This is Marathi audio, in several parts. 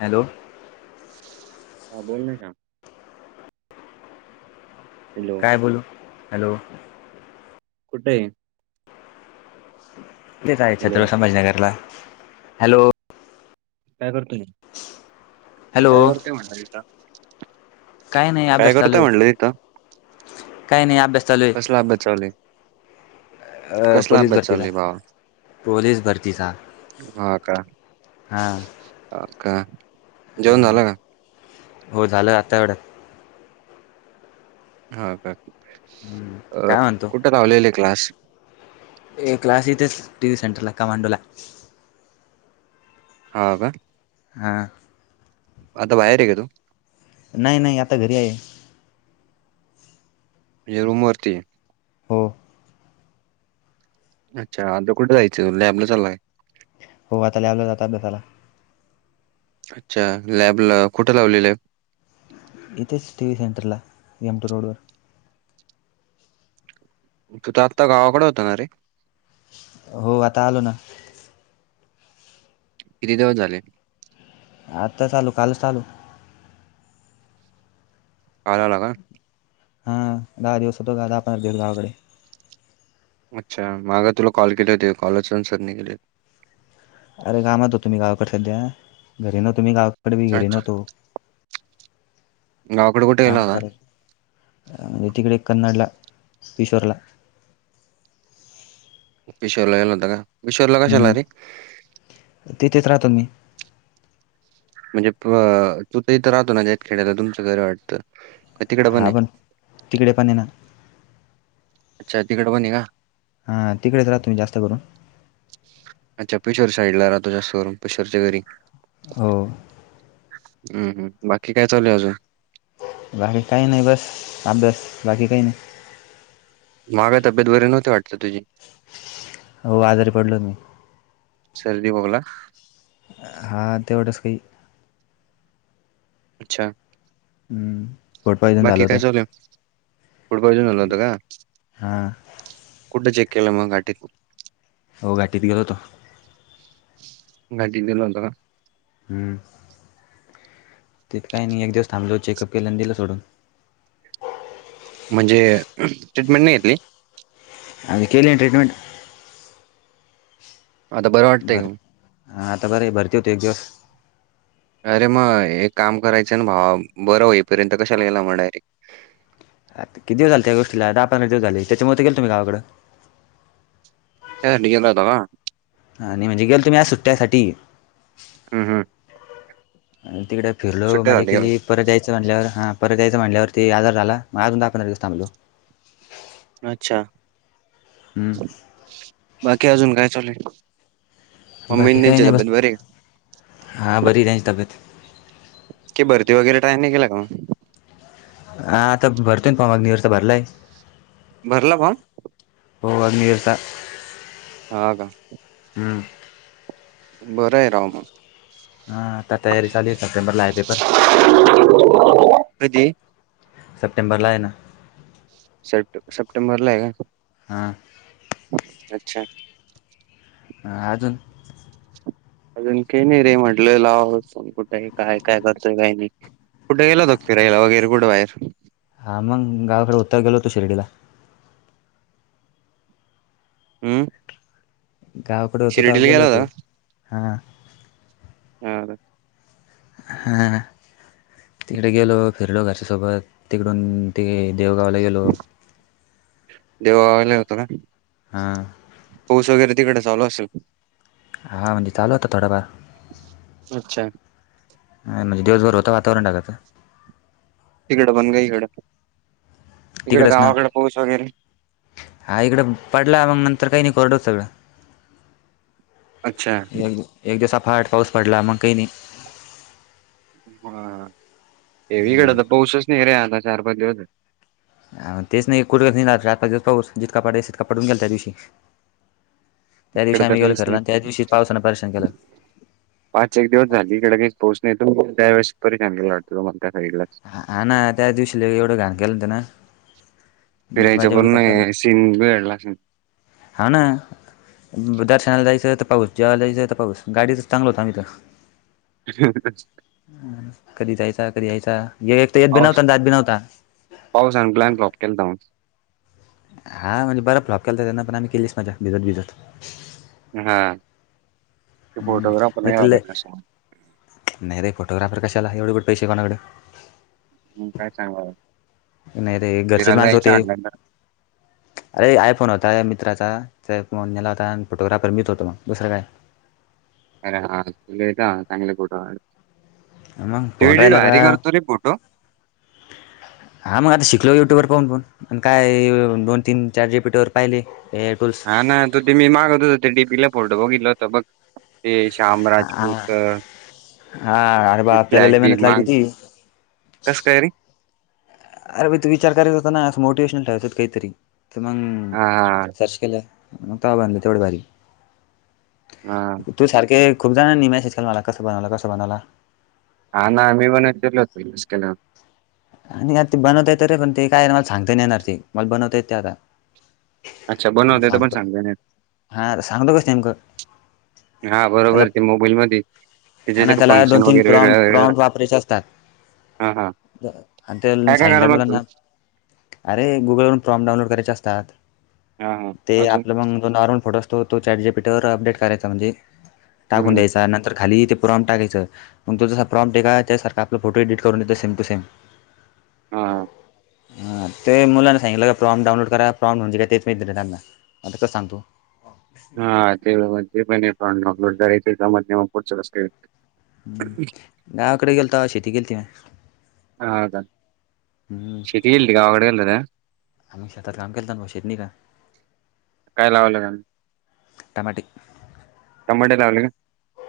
हॅलो. हा बोल का. हॅलो. का बोलो हॅलो. कुठे हाय. तेच आहे हॅलो छत्र संभाजीनगरला हॅलो. काय करतो रे हॅलो काय करतोय म्हणली का. काय करतय म्हटलं तिथं. काही नाही अभ्यास चालू आहे. कसला अभ्यास चालू आहे काय नाय कसला पोलीस अभ्यास बरती चालू ना आहे भावा पोलीस भरतीच. हा. हो का. ह जेवण झालं का हो झालं आता एवढ्यात. हा का? अ काय म्हणतो कुठ लावलेले क्लास? ये क्लास इथेच टिव्हीसेंटरला कमांडो ला हा का हा. आता बाहेर हे का तु? नाही नाही, आता घरी आहे. ते रूमवरती हो. अच्छा आता कुे जायंचे, आपलं चाललाय हो, आता लॅब ला जात अभ्यासाला. अच्छा! लॅब ला कुठं लावलेलं आहे? इथेच टीव्ही सेंटरला, एम टी रोडवर तु [unintelligible] गावाकडे होता ना रे? हो, आता आलो ना. किती दिवस झाले? आताच आलो, कालच आलो. काल आला का? हा, दहा दिवस होतो दादा आपण गावाकडे. अच्छा माग तुला कॉल केले होते, कॉलचून सरनी गेले अरे कामात होतो मी गावाकडे सध्या, घरी नव्हतो मी गावाकडे बी घरी अच्छा नव्हतो. गावाकडे कुठे गेला काम होता करल मी तिकडे कन्नडला, किशोरला किशोरला गेला होता का, किशोर ला कशाला हम्म रे? तिथेच राहतो मी म्हणजे तु तर इथं राहतो ना, [unintelligible] खेळाला तुमचं घरं ये वाटतं. का तिकडं हा आहे? पण, तिकडे पण ये ना. अच्छा! तिकड पण हे का? हा, तिकडेच राहतो मी जास्त करून अच्छा पेशवर साईडला राहतो, जास्तकरून पेशवरच्या घरी. हो. हम्! हम्म, बाकी काय चालू ये अजून? बाकी काही नाही, बस अभ्यास, बाकी काही नाही. माग तब्येत बरी नव्हती वाटत तुझी? हो, आजारी पडलो मी सर्दी खोकला हा, तेवढच काही अच्छा! हम्म! फूड पॉयझन बाकी झालं काय होतं चालूये? फूड पॉइझन झालं होत का? हां कुठ चेक केल म, घाटीत? हो, घाटीत गेलो होतो. घाटीत गेला होता का? हम्म! तिथं काही नाही, एक दिवस थांबलो चेकअप केल, आणि दिलं सोडून. म्हणजे, ट्रीटमेंट नाही घेतली? [unintelligible] केले ट्रीटमेंट. आता बरं वाटतंय का? हा, आता बर आहे, भरती होती एक दिवस अरे मग, एक काम करायचं ना भावा, बरं होईपर्यंत कशाला गेला म? डायरेक्ट आता कती दिवस झाले त्या गोष्टीला, दहा पंधरा दिवस झाली, त्याच्यामध्ये गेलतो मी गावाकंड. [unintelligible] गेला होता का? आणि म्हणजे गेलतो मी आ सुट्ट्यासाठी हम हम आणि तिकडे फिरलो माझजे सुट्ट्यासाठी गेला. केली परत यायचं म्हटल्यावर हां परत यायचं म्हटल्यावरी आजार झाला मगज दखव दिसथांबलू अच्छा हम् बाकी अजून काय चालेल बाकी काही नाही बस का? हां बरी त्यांची तब्येत की भरती वगैरे टाय नाही केला का मग आता भरचूण फमागदऊोेत भरला भरला पम होवाग नरता हा का बरंय राव मग. ह तत तयारीचाली आहे सप्टंबर लाईय पेपर कधी? सप्टेंबरला आहे ना सप्टे सप्टेंबर ला आहे का हां अच्छा अजून अजून काही नाही रे म्हटलं लावण कुठेही काय काय करतोय काही नाही कुठे गेलोग फिरालागैरे कुठ बाहेर हा मग गावाकडे उतर गेलोतो शिर्डीला हूं! गावाकड होतो, तवा गेलो होतो होता हा. [inaudible] हा. तिकड गेलो. फिरलो घरच्यासोबत, तिकडून ते देवगावला गेलो. देववाला होतो ना. हां! पाऊस वगैरे तिकडे चालु असेल. हा म्हणजे चालू होता थोडाफार. अच्छा हा म्हणजे दिवभर होत वातावरण ढगाच. तिकडं पण का इकड, तिकड तिकडंच ना गावाकड पाऊस वगैर. हा इकडं पडला. मग नंतर काही नाही. करड होत सगळं. अच्छा. एक एक दिवस आफाट पाऊस पडला मंग काही नाही. हा ये इकडत पाऊसच नाही रे आता चार, पाच, दिवस झा तेच न. कुठे नाहीत जात. चार पाच दिवस पाऊस. जितका पाडायचा, तितका पडून गेला त्या दिवशी. त्या इकडं दिवशी तर आमी गेलो काहीच नाही. फिरायला, आणि त्याचं दिवशी पावसांन परेशान केलं. पाच एक दिवस झाली इकडे काहीचं पाऊस नाही [unintelligible] हा ना त्या दिवशी लई एवढं घाण केलं न त्यानं. नीट फिरायच मजा बी नाही पूर्ण करता आली सीन बिगडला असेन. हा ना! दर्शनाला जायचंय त पाऊस, जेवायला जायचंय त पाऊस, गाडीतच चांगल होतो आमी त. ह [unintelligible] कधी जायचा, कधी यायचा, एक त येत बी पाऊस नवता जात बी नव्हता. पावसान प्लॅन फ्लॉप केलता मग. हा म्हणजे बरा फ्लॉप केलाता त्यांन. पण आम्ही केलीच मजा. भिजत भिजत. हा. ते हम्म फोटोग्राफर नाही तर आला लय कसा. नाही रे फोटोग्राफर कशाला, एवढे कुठं पैसे हे कोणाकड. मगज्ञकाय चांगलं. नाही रे घरचेच फिरायला माणसं यायचं होते अंडाना. अरे आयफोन होता मित्राचा त्यफोन नेला होता आण फोटोग्राफर मीचं होतो मग दुसरं काय. अरे हा [unintelligible] का चांगले फोटो काढ मग तू फोन एडिट राहिला का भारी करतो रे फोटो. [inaudible] हां मग आता शिकलो युटूबवर पाहूनपाहून. अन काय दोन, तीन, चाट जी पी टी, वर पाहिले हे टूल हा ना. तो ते मी मागत होत. ते डीपीला फोटो बघितला होत बघ. ते श्याम हा राजपूत हा अरे ते बाप त्याला लय फ्लॅग मेहनत लागली बिगमाग होती कस कायरी. अरे म तू विचार करायच होता ना. असं मोटिव्शनल ठेवायच होत काहीतरी. तर मग हा हा चर्च केलं मग त बधलं तेवढ भारी हा तू सारखे खूप जण निमेसचल मला कस बनवला कस बनवला हा ना मी बणत गलोत [unintelligible] आणि आत ते बनवता येत रे, रण ते काय मला सांगता नाही येणार ते, मला बनवता येते आता. अच्छा. मग बनवता येत पण सांगतो सांगता नाही येत. हा सांगतो कस नेमक? हा बरोबरे. ते मोबाईलमध्ये त्याच्या जे आणि का त्याला दोन फंक्शन तीन वगैरे प्रॉम वेगळ वेगळ. प्रॉम्प्ट वापरायचे असतात हा हा. आणि त्यन काय काय करावं सांगितलं लागतं मुलांना अरे गुगलवरून प्रॉम, डाउनलोड करायचे असतात. हा हा ते अजून आपलं मंग जो नॉर्मल फोटो अस तो तो चॅटजीपीटीवर अपडेट करायचा. म्हणजे टाकून हम्म द्यायचा. नंतर खाली प्रॉम टाकायच. मग तो जसा प्रॉम टेका. त्यासारख आपला फोटो एडीट करून देतो. Same to same. हा, ह. ह ते मुलांना सांगलं का प्रॉम डाउनोड करा प्रॉमणऊन का तेच मी दे त्यांना आता कं सांगतो हा ते ते पण नकलो जर जम पुढ हम्म गावाकडे गेल तर शेती गेलती म ह ह का हम्म शेती गेलती गावाकडे गेलता का आम्ही शेतात काम केलं ना शेत नाही का काय लावाव लागा टमाटिक टमट्या लावले का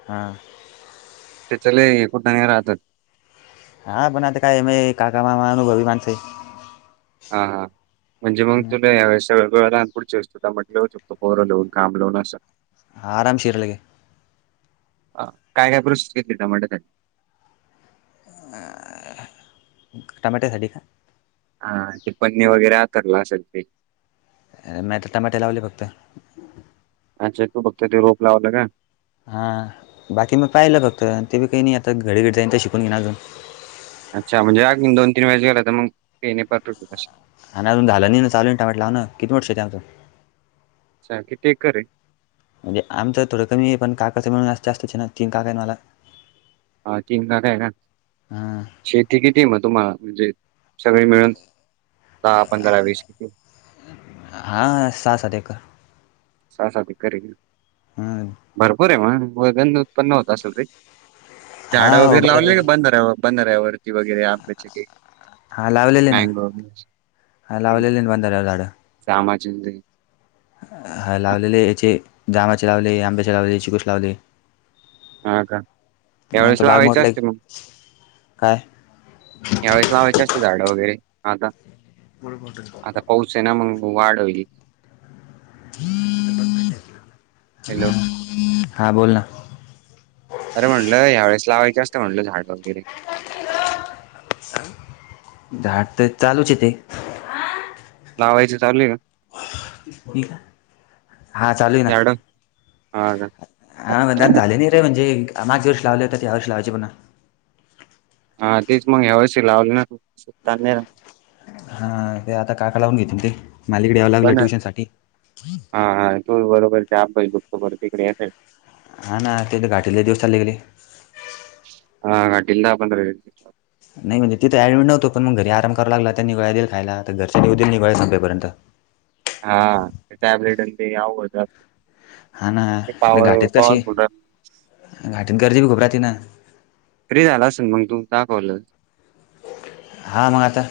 हा ते च कुठ नाही राहतात हा बनाते कायम काका मामा न अभिमानसे हा हा म्हणजे मग आहे तुला यावेेळेस सगळं लहानपुढची असत तर म्हटलं होकतों लवून काम लावून असं आरामशीरले काय काय प्रोश् घेतली त्या म्हनी टमटे साडी खा हा तेि पणनी वगैरे आ करला असेल ते नाहीी आ टमाटे लावले फक्त अच्छा तू बघते ते रोप लावला का हा बाकी मग पाहिलं फक्त ते बी काही नाही आता घडी घडी जाईन तर शिकून घेणार अजून अच्छा म्हणजे अगदी दन तीन वेळेस गेला तर मग पेणे परतट क हा अजून झालं नाही ना चाल ना टाट लाव ना किती मोट श आचं अच्छा कि ते करे म्हणजे आमचं थोडं कमी आहे पण काकाचंळून अस जास्तच ना तीन काका आहेत मला हा तिनदा आहे ना हां शेती किती मग तुम्हाला म्हणजे सगळे मिळून दहा पंधरा वीस किती हां सात सात एककर स ब कर हम् भरपूर आहे म वगंध उत्पन्न होत असेल ररी झाडं हा हो वगैरे लावली क बऱ्यापैकी बंद बंदर आहे वरती वगैरे आंब्याच्या हा लावलेले ना हा लावलेले ना बंधाऱ्यावर झाड सामाज दे हा लावलेले याचे जामाचे लावले आंब्याचे लावले चिकूस लावले हा का त्यावेळेस आमचा बाग लावायच मोठला आहे. असते मग काय यावेेळेस लावायची असते झाडं वगैरे आता मो मोठ शिवसेना मग वाढ होली हॅलो हा बोल ना अरे म्हटलं ह्या वेळेस लावायचे असत म्हटलं झाड वगैरे झाड तर चालूच य ते लावायचं चालू का हा चालू ना झाडं? हा हा म्हण झाले नाही रे म्हणजे माग जेवष लावले हो ते आ वर्ष लावायचे पणा हा तेीच मग ह्यावशी लावली हा ते आता काका लावून घेतील ते मालिकडे यावं लागलं पण ट्युशन साठी हा हा तोू बरोबर आहे आप दुपत बर तिकडे येतच हा ना ते घाटीले दिवस चाले गेले हा काटल बण नाही म्हणज तथं डिटव्हत प मग घरी आरा लाग त्या निळळा देई खाय घरच्या निऊ देल निवळ्या संपर्यंत हा टॅबलेट ते आव हा ना घाटीत कशी पॉवरफुल घाटीत गर्दी बी खबर ति ना फ्री झाला असेल मग तू दाकवलं हां मग आता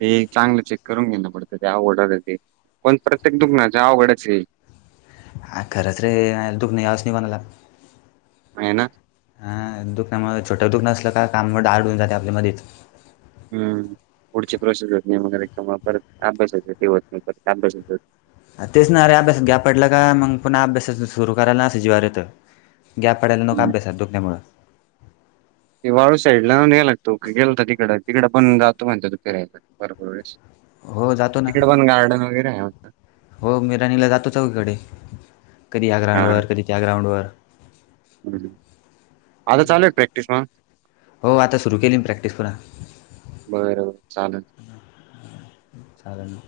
ते चांगलं चेक करून घेणं पडतं ते ओडर ते कोण प्रत्येक दुख् जवघडाच खरंच रे दुःख नाही याच नाही बणाला आहे ना दुखण्यामुळं छोटं दुःख नसलं काममुळे डाढ होऊन जाते आपल्यामध्येध्येच हम् पुढची प्रोसेस होत नाहीगैरे कंवा परत आंब्यासच ते होत नाही परत आंब्या हो तेच ना अरे अभ्यासात घ्या पडलं का मग पुन्हा अभ्यास सुरु करायला अस जिवारत गॅप पाडेयल्या लक अभ्यासात दुखण्यामुळं ते वाळू साईड ला याय लागतो गे हो त तिकडं तिकडं बण जातो म्हणत तो फिरायला बरोबर वेळेस हो जातो ना तिकड पण गार्डन वगैरे आहे हो मीराणीला जातो सगळीकडे कधी या ग्राउंडवर कधी त्या ग्राउंडवर ह ह हो आता सुरू केली म प्रॅक्टिस पुन्हा बरर चाले साले ना